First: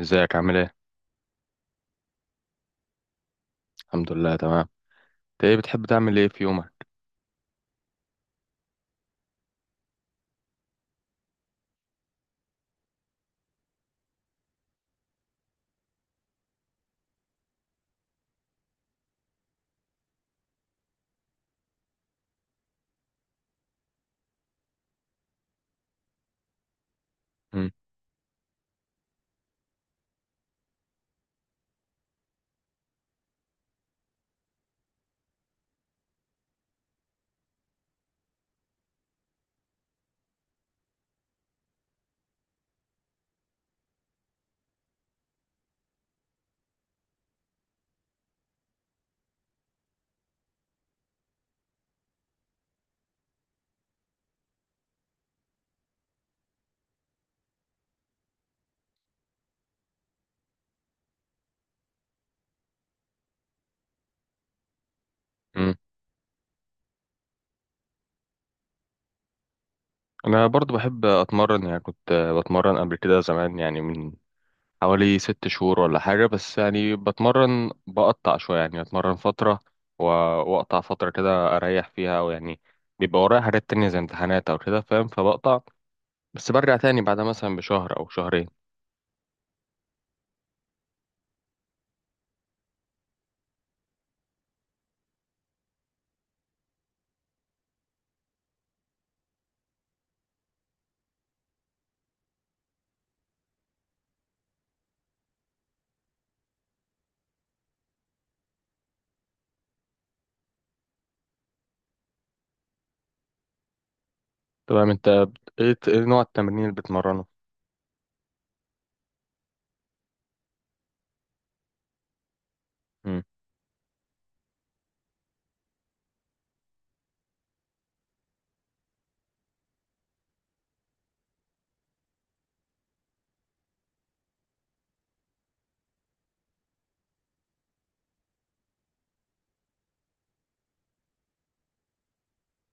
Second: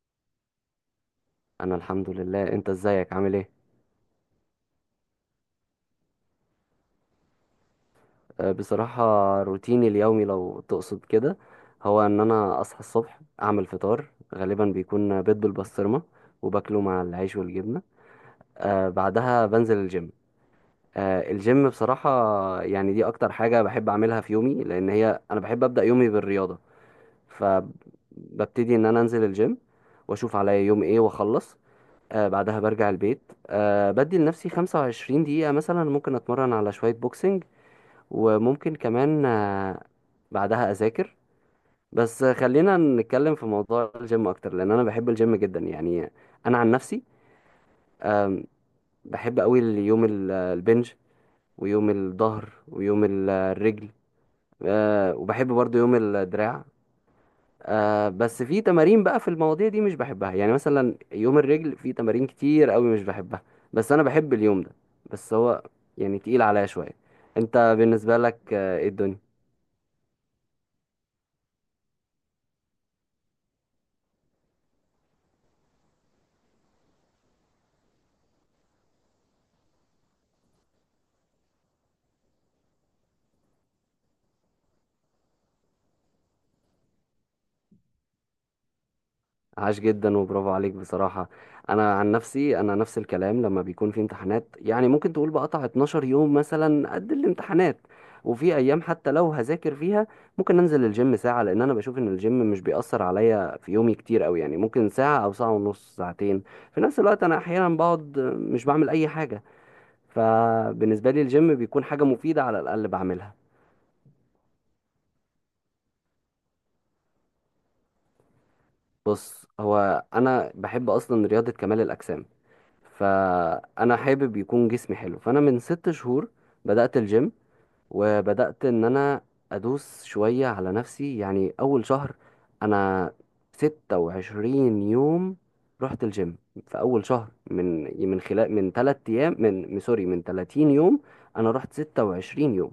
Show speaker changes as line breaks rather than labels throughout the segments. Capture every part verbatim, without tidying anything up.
ازيك عامل ايه؟
انا الحمد لله. انت ازيك، عامل ايه؟
الحمد لله، تمام. انت ايه بتحب تعمل ايه في يومك؟
أه، بصراحة روتيني اليومي لو تقصد كده، هو ان انا اصحى الصبح، اعمل فطار غالبا بيكون بيض بالبسطرمة، وباكله مع العيش والجبنة. أه بعدها بنزل الجيم. أه الجيم بصراحة، يعني دي اكتر حاجة بحب اعملها في يومي، لان هي انا بحب ابدأ يومي بالرياضة.
مم.
فببتدي ان انا انزل الجيم واشوف عليا يوم ايه واخلص. أه بعدها برجع البيت. أه بدي لنفسي خمسة وعشرين دقيقة مثلا، ممكن أتمرن على شوية بوكسنج، وممكن كمان آه، بعدها اذاكر. بس خلينا نتكلم في موضوع الجيم اكتر، لان انا بحب الجيم جدا يعني. انا عن نفسي، آم، بحب قوي يوم ال- آه، البنج، ويوم الظهر، ويوم ال- آه، الرجل، آه، وبحب برضو يوم الدراع. آه، بس في تمارين بقى في المواضيع دي مش بحبها، يعني مثلا يوم الرجل في تمارين كتير قوي مش بحبها، بس انا بحب اليوم ده، بس هو
مم.
يعني تقيل عليا شوية. انت بالنسبة لك آه، ايه الدنيا؟
انا برضو بحب اتمرن، يعني كنت آه، بتمرن قبل كده زمان، يعني من حوالي ست شهور ولا حاجة. بس يعني بتمرن بقطع شوية، يعني اتمرن فترة و- واقطع فترة كده اريح فيها، او يعني بيبقى ورايا حاجات تانية زي امتحانات او كده، فاهم، فبقطع. بس برجع تاني بعدها مثلا بشهر او شهرين.
عاش جدا وبرافو عليك بصراحة. أنا عن نفسي أنا نفس الكلام، لما بيكون في امتحانات يعني ممكن تقول بقطع اتناشر يوم مثلا قد الامتحانات. وفي أيام حتى لو هذاكر فيها، ممكن أنزل الجيم ساعة، لأن أنا بشوف إن الجيم مش بيأثر عليا في يومي كتير أوي، يعني ممكن ساعة أو ساعة ونص ساعتين. في نفس الوقت أنا أحيانا بقعد مش بعمل أي حاجة، فبالنسبة لي الجيم بيكون حاجة مفيدة على الأقل بعملها.
تمام. انت بت- ايه ايه نوع التمرين اللي بتمرنه؟
بص هو أنا بحب أصلا رياضة كمال الأجسام،
مم.
فانا حابب يكون جسمي حلو، فانا من ست شهور بدأت الجيم. وبدأت ان انا ادوس شوية على نفسي، يعني اول شهر انا ستة وعشرين يوم رحت الجيم. في اول شهر، من من خلال، من تلات ايام من من- سوري من تلاتين يوم انا رحت ستة وعشرين يوم.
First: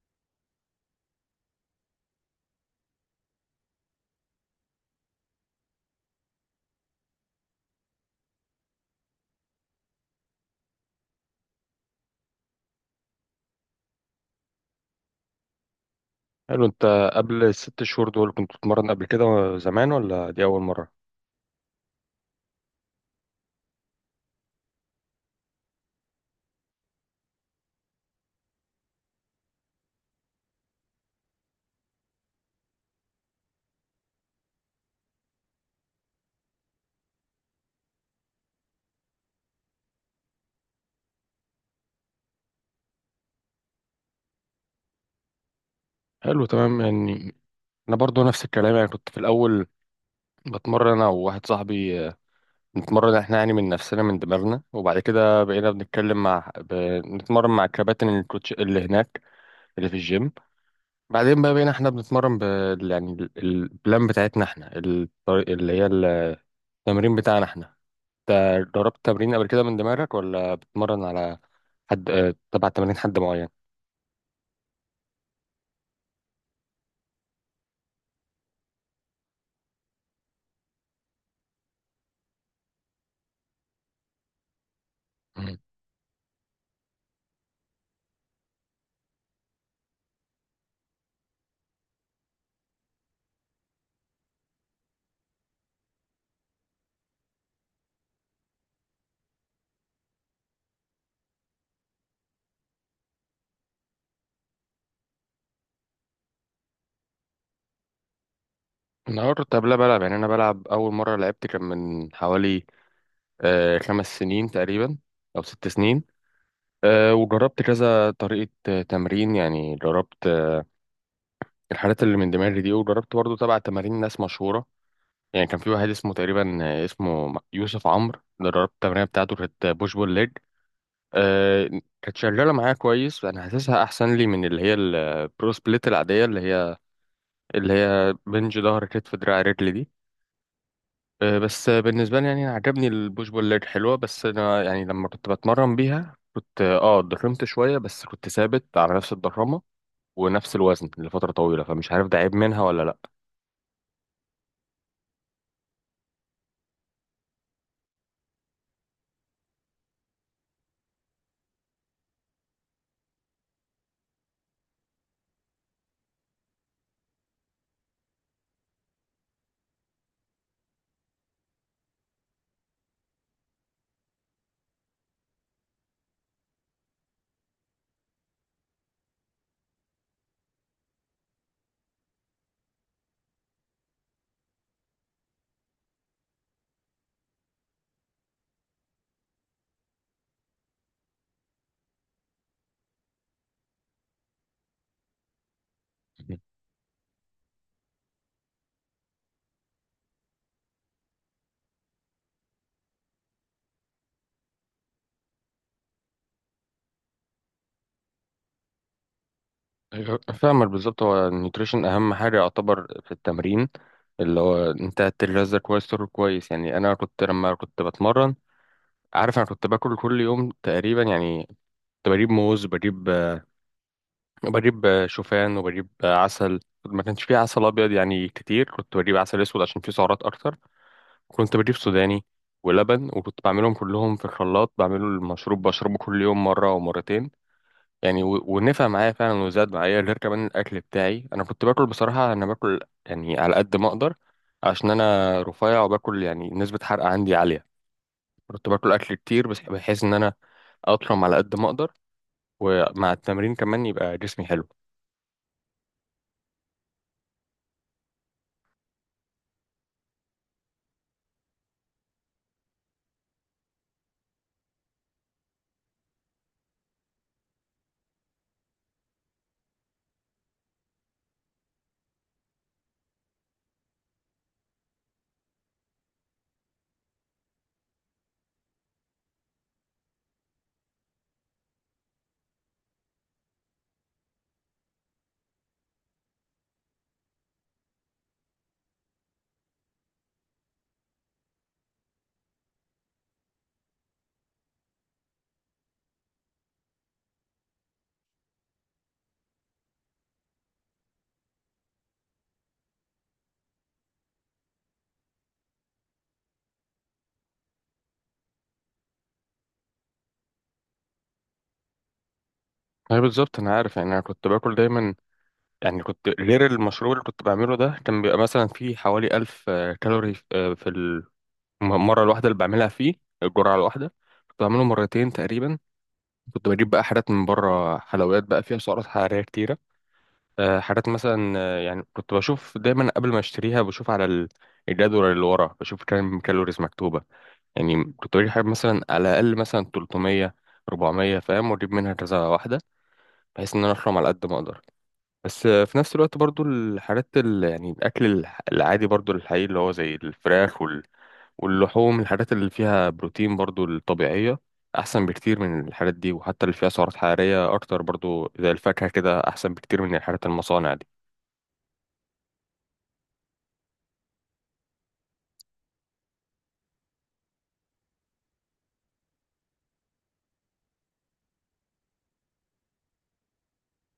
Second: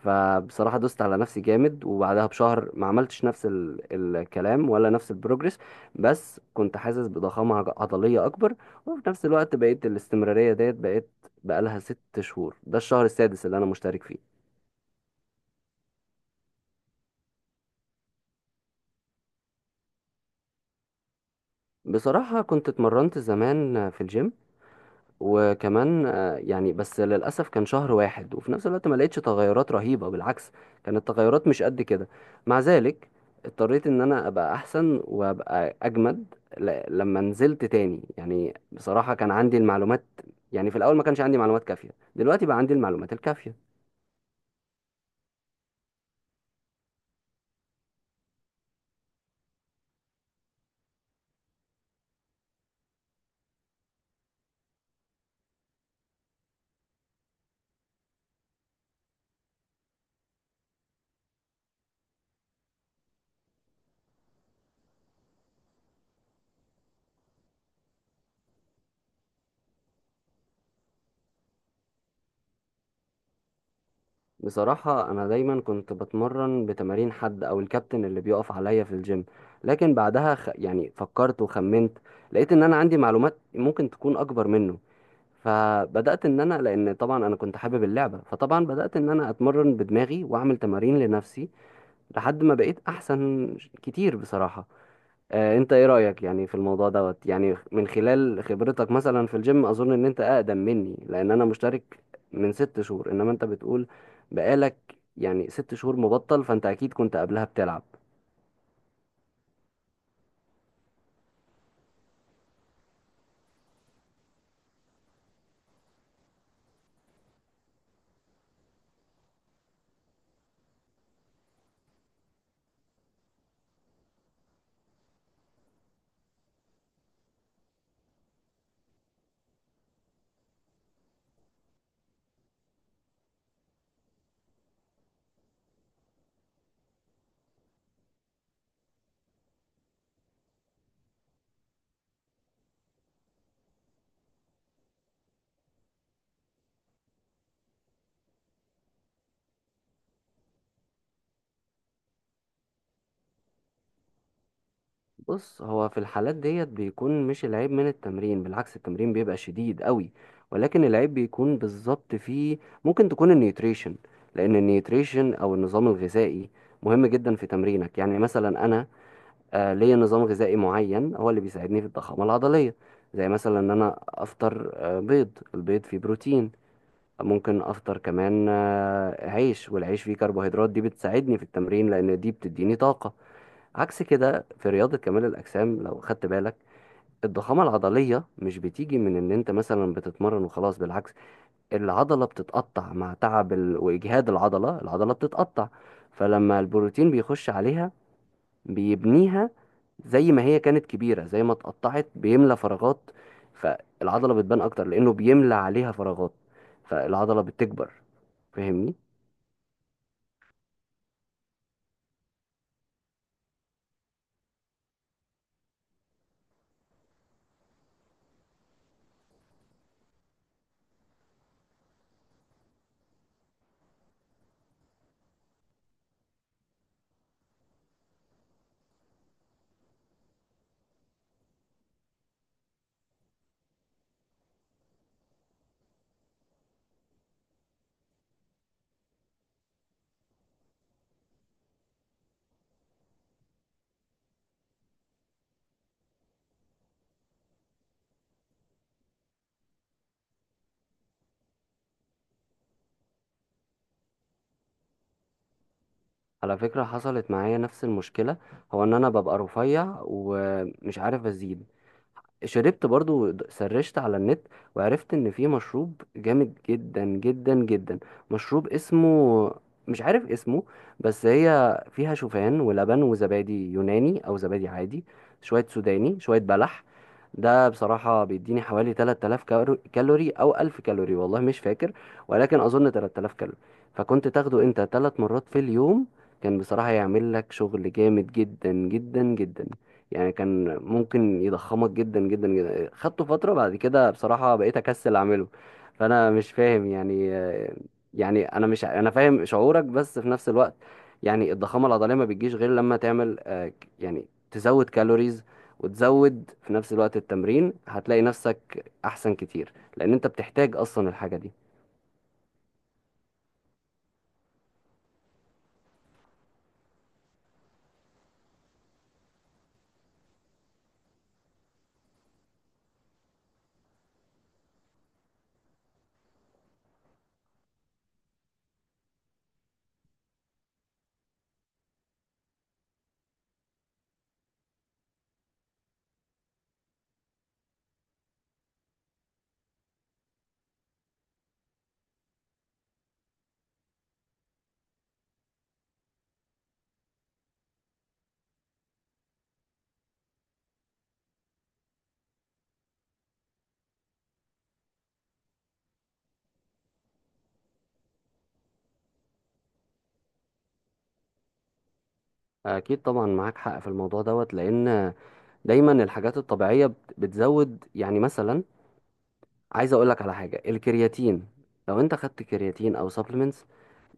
فبصراحة دوست على نفسي جامد، وبعدها بشهر ما عملتش نفس ال... الكلام، ولا نفس البروجرس. بس كنت حاسس بضخامة عض- عضلية أكبر، وفي نفس الوقت بقيت الاستمرارية ديت، بقيت بقالها ست شهور، ده الشهر السادس اللي أنا مشترك فيه.
حلو. انت قبل الست شهور دول كنت بتتمرن قبل كده زمان، ولا دي اول مرة؟
بصراحة كنت اتمرنت زمان في الجيم، وكمان آه، يعني بس للأسف كان شهر واحد، وفي نفس الوقت ما لقيتش تغيرات رهيبة، بالعكس كانت التغيرات مش قد كده. مع ذلك اضطريت ان انا ابقى احسن وابقى اجمد ل- لما نزلت تاني، يعني بصراحة كان عندي المعلومات، يعني في الاول ما كانش عندي معلومات كافية، دلوقتي بقى عندي المعلومات الكافية.
حلو، تمام. يعني انا برضو نفس الكلام، يعني كنت في الاول بتمرن انا وواحد صاحبي، آه، نتمرن احنا يعني من نفسنا، من دماغنا. وبعد كده بقينا بنتكلم مع ب... نتمرن مع الكباتن، الكوتش اللي هناك، اللي في الجيم. بعدين بقى بقينا احنا بنتمرن ب... يعني ال- البلان بتاعتنا احنا، الطريق اللي هي التمرين بتاعنا احنا. انت جربت تمرين قبل كده من دماغك، ولا بتتمرن على حد، آه، تبع تمارين حد معين؟
بصراحة انا دايما كنت بتمرن بتمارين حد او الكابتن اللي بيقف عليا في الجيم، لكن بعدها خ... يعني فكرت وخمنت، لقيت ان انا عندي معلومات ممكن تكون اكبر منه.
مم.
فبدات ان انا، لان طبعا انا كنت حابب اللعبه، فطبعا بدات ان انا اتمرن بدماغي واعمل تمارين لنفسي لحد ما بقيت احسن كتير بصراحه. آه انت ايه رايك يعني في الموضوع دوت، يعني من خلال خبرتك مثلا في الجيم. اظن ان انت اقدم مني، لان انا مشترك من ست شهور، انما انت بتقول بقالك يعني ست شهور مبطل، فانت اكيد كنت قبلها بتلعب.
انا كنت قبلها بلعب. يعني انا بلعب، اول مره لعبت كان من حوالي آه، خمس سنين تقريبا، أو ست سنين. آه، وجربت كذا طريقة آه، تمرين. يعني جربت آه، الحاجات اللي من دماغي دي، وجربت برضو تبع تمارين ناس مشهورة. يعني كان في واحد اسمه تقريبا، آه، اسمه يوسف عمرو، ده جربت التمرين بتاعته، كانت بوش بول ليج. آه، كانت شغالة معايا كويس. أنا حاسسها أحسن لي من اللي هي البرو سبليت العادية، اللي هي اللي هي بنج، ظهر، كتف، دراع، رجل دي. آه، بس بالنسبة لي، يعني أنا عجبني البوش بول ليج، حلوة. بس أنا يعني لما كنت بتمرن بيها، كنت اه آه، اتضخمت شوية، بس كنت ثابت على نفس الضخامة ونفس الوزن لفترة طويلة، فمش عارف ده عيب منها ولا لأ.
بص هو في الحالات ديت بيكون مش العيب من التمرين، بالعكس التمرين بيبقى شديد قوي. ولكن العيب بيكون بالظبط في، ممكن تكون النيوتريشن، لان النيوتريشن او النظام الغذائي مهم جدا في تمرينك. يعني مثلا انا آه، ليا نظام غذائي معين هو اللي بيساعدني في الضخامة العضلية. زي مثلا ان انا افطر آه، بيض، البيض فيه بروتين. ممكن افطر كمان آه، عيش، والعيش فيه كربوهيدرات، دي بتساعدني في التمرين لان دي بتديني طاقة. عكس كده في رياضة كمال الأجسام، لو خدت بالك الضخامة العضلية مش بتيجي من إن أنت مثلا بتتمرن وخلاص، بالعكس العضلة بتتقطع مع تعب ال- وإجهاد العضلة العضلة بتتقطع. فلما البروتين بيخش عليها بيبنيها، زي ما هي كانت كبيرة، زي ما اتقطعت بيملى فراغات، فالعضلة بتبان أكتر لأنه بيملى عليها فراغات، فالعضلة بتكبر. فاهمني؟
أيوة، فاهمك بالظبط. هو النيوتريشن أهم حاجة يعتبر في التمرين، اللي هو أنت تغذى كويس، تاكل كويس. يعني أنا كنت لما كنت بتمرن، عارف، أنا كنت باكل كل يوم تقريبا. يعني كنت بجيب موز، بجيب بجيب آه، شوفان، وبجيب آه، عسل. ما كانش فيه عسل ابيض يعني كتير، كنت بجيب عسل اسود عشان فيه سعرات اكتر. كنت بجيب سوداني ولبن، وكنت بعملهم كلهم في الخلاط، بعمله المشروب، بشربه كل يوم مره ومرتين. يعني و- ونفع معايا فعلا، وزاد معايا. غير كمان الاكل بتاعي، انا كنت باكل بصراحه. انا باكل يعني على قد ما اقدر، عشان انا رفيع وباكل، يعني نسبه حرق عندي عاليه. كنت باكل اكل كتير، بس بحيث ان انا اطرم على قد ما اقدر، ومع التمرين كمان يبقى جسمي حلو.
على فكرة حصلت معايا نفس المشكلة، هو إن أنا ببقى رفيع ومش عارف أزيد. شربت برضو، سرشت على النت وعرفت ان في مشروب جامد جدا جدا جدا. مشروب اسمه، مش عارف اسمه، بس هي فيها شوفان ولبن وزبادي يوناني او زبادي عادي، شوية سوداني، شوية بلح. ده بصراحة بيديني حوالي تلات الاف كالو- كالوري او الف كالوري، والله مش فاكر، ولكن اظن تلات الاف كالوري. فكنت تاخده انت ثلاث مرات في اليوم، كان بصراحة يعمل لك شغل جامد جدا جدا جدا. يعني كان ممكن يضخمك جدا جدا جدا. خدته فترة، بعد كده بصراحة بقيت أكسل أعمله. فأنا مش فاهم يعني، يعني أنا مش، أنا فاهم شعورك، بس في نفس الوقت يعني الضخامة العضلية ما بتجيش غير لما تعمل آه، ك- يعني تزود كالوريز، وتزود في نفس الوقت التمرين، هتلاقي نفسك أحسن كتير لأن أنت بتحتاج أصلا الحاجة دي.
اي، بالظبط. انا عارف، يعني انا كنت باكل دايما. يعني كنت غير المشروب اللي كنت بعمله ده، كان بيبقى مثلا فيه حوالي ألف كالوري، آه، في الم- المره الواحده اللي بعملها فيه، الجرعه الواحده. كنت بعمله مرتين تقريبا. كنت بجيب بقى حاجات من بره، حلويات بقى فيها سعرات حراريه كتيره. آه، حاجات مثلا، آه، يعني كنت بشوف دايما قبل ما اشتريها، بشوف على ال- الجدول اللي ورا، بشوف كام كالوريز مكتوبه. يعني كنت بجيب حاجة مثلا على الأقل مثلا تلتمية، اربعمية، فاهم، وأجيب منها كذا واحدة، بحيث إن أنا أحرم على قد ما أقدر. بس في نفس الوقت برضو الحاجات ال... يعني الأكل الح- العادي، برضو الحقيقي، اللي هو زي الفراخ وال... واللحوم، الحاجات اللي فيها بروتين برضو، الطبيعية، أحسن بكتير من الحاجات دي. وحتى اللي فيها سعرات حرارية أكتر برضو، زي الفاكهة كده، أحسن بكتير من الحاجات المصانع دي.
أكيد طبعا معاك حق في الموضوع دوت، لأن دايما الحاجات الطبيعية بت- بتزود، يعني مثلا عايز اقول لك على حاجه الكرياتين. لو انت خدت كرياتين او سبلمنتس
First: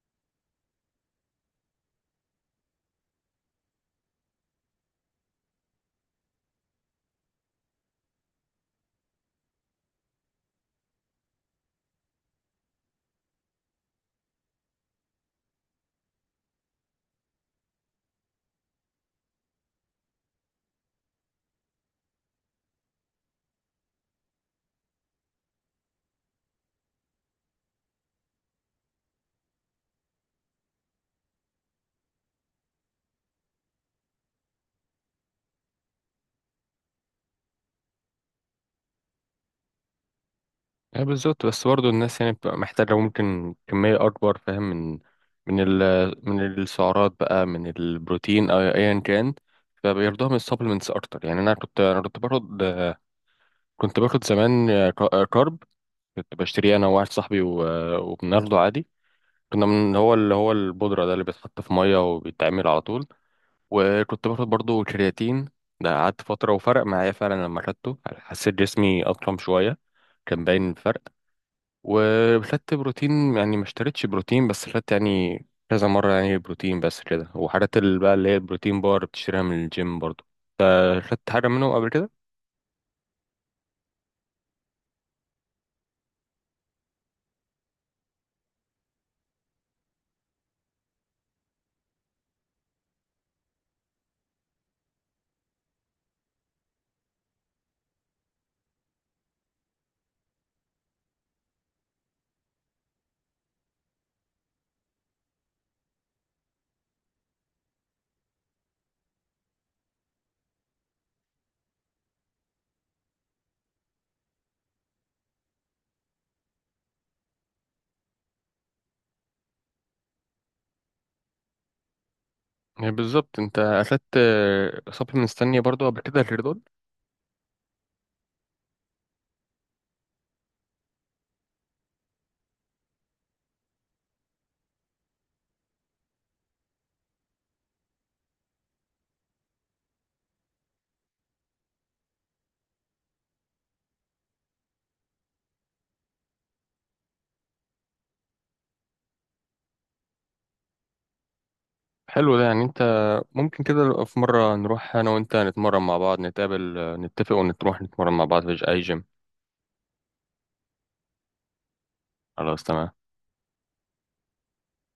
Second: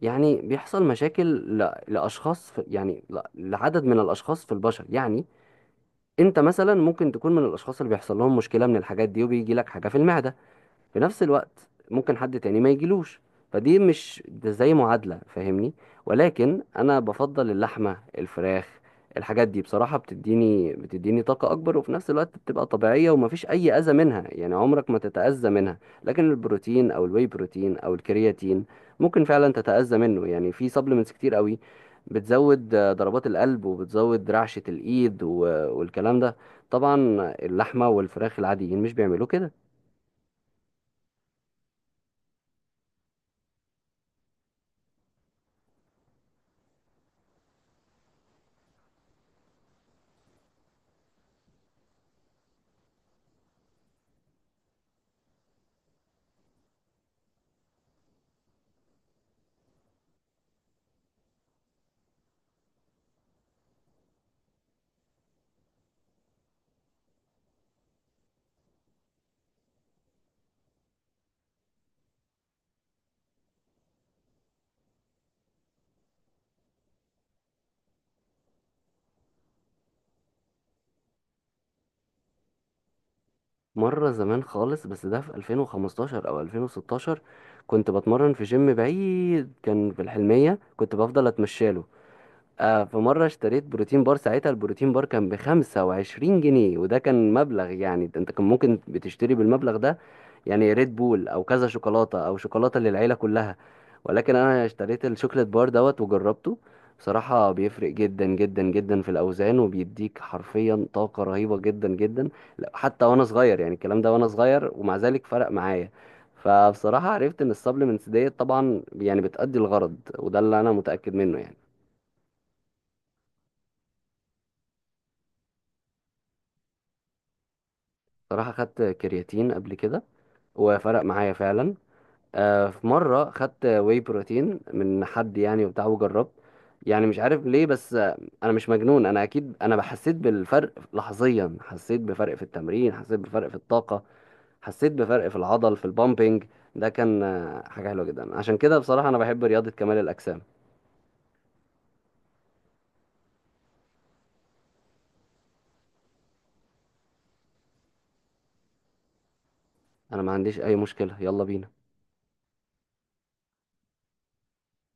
يعني بيحصل مشاكل ل- لاشخاص، في يعني ل- لعدد من الاشخاص في البشر يعني. انت مثلا ممكن تكون من الاشخاص اللي بيحصل لهم مشكله من الحاجات دي، وبيجي لك حاجه في المعده، في نفس الوقت ممكن حد تاني ما يجيلوش. فدي مش ده زي معادلة، فاهمني؟ ولكن انا بفضل اللحمة، الفراخ، الحاجات دي بصراحة بتديني بتديني طاقة أكبر، وفي نفس الوقت بتبقى طبيعية ومفيش أي أذى منها، يعني عمرك ما تتأذى منها. لكن البروتين أو الواي بروتين أو الكرياتين ممكن فعلا تتأذى منه، يعني في سبلمنتس كتير قوي بتزود آه، ضربات القلب، وبتزود رعشة الإيد و- والكلام ده. طبعا اللحمة والفراخ العاديين مش بيعملوا كده.
يعني بالظبط. بس برضو الناس يعني بتبقى محتاجة ممكن كمية أكبر، فاهم، من من ال... من السعرات بقى، من البروتين أو أيا كان، فبياخدوها من السبلمنتس أكتر. يعني أنا كنت أنا كنت باخد، كنت باخد زمان كارب، كنت بشتريه انا وواحد صاحبي، و... وبناخده عادي. كنا من هو اللي هو البودرة ده، اللي بيتحط في مية وبيتعمل على طول. وكنت باخد برضو كرياتين. ده قعدت فترة وفرق معايا فعلا، لما خدته حسيت جسمي أضخم شوية، كان باين الفرق. وخدت بروتين. يعني ما اشتريتش بروتين، بس خدت يعني كذا مرة يعني بروتين بس كده. وحاجات اللي بقى اللي هي البروتين بار، بتشتريها من الجيم برضو. أنت خدت حاجة منهم قبل كده؟
مرة زمان خالص، بس ده في الفين وخمستاشر أو الفين وستاشر، كنت بتمرن في جيم بعيد كان في الحلمية، كنت بفضل أتمشاله. آه في مرة اشتريت بروتين بار، ساعتها البروتين بار كان بخمسة وعشرين جنيه، وده كان مبلغ، يعني ده انت كان ممكن بتشتري بالمبلغ ده يعني ريد بول او كذا شوكولاتة او شوكولاتة للعيلة كلها. ولكن انا اشتريت الشوكليت بار دوت وجربته، بصراحة بيفرق جدا جدا جدا في الأوزان، وبيديك حرفيا طاقة رهيبة جدا جدا. لا، حتى وأنا صغير، يعني الكلام ده وأنا صغير ومع ذلك فرق معايا. فبصراحة عرفت إن السبلمنتس ديت طبعا يعني بتأدي الغرض، وده اللي أنا متأكد منه يعني.
يعني بالظبط، انت اخدت سبلمنتس تانية برضو قبل كده غير دول؟
صراحة خدت كرياتين قبل كده وفرق معايا فعلا. آه، في مرة خدت واي بروتين من حد يعني وبتاع وجربت. يعني مش عارف ليه، بس آه، انا مش مجنون، انا اكيد انا حسيت بالفرق لحظيا، حسيت بفرق في التمرين، حسيت بفرق في الطاقة، حسيت بفرق في العضل في البامبينج. ده كان آه، حاجة حلوة جدا، عشان كده بصراحة انا بحب رياضة كمال الأجسام.
حلو. ده يعني انت، ممكن كده في مرة نروح انا وانت نتمرن مع بعض، نتقابل، آه، نتفق ونروح نتمرن مع بعض في اي جيم.
انا ما عنديش اي مشكلة، يلا بينا.
خلاص، تمام.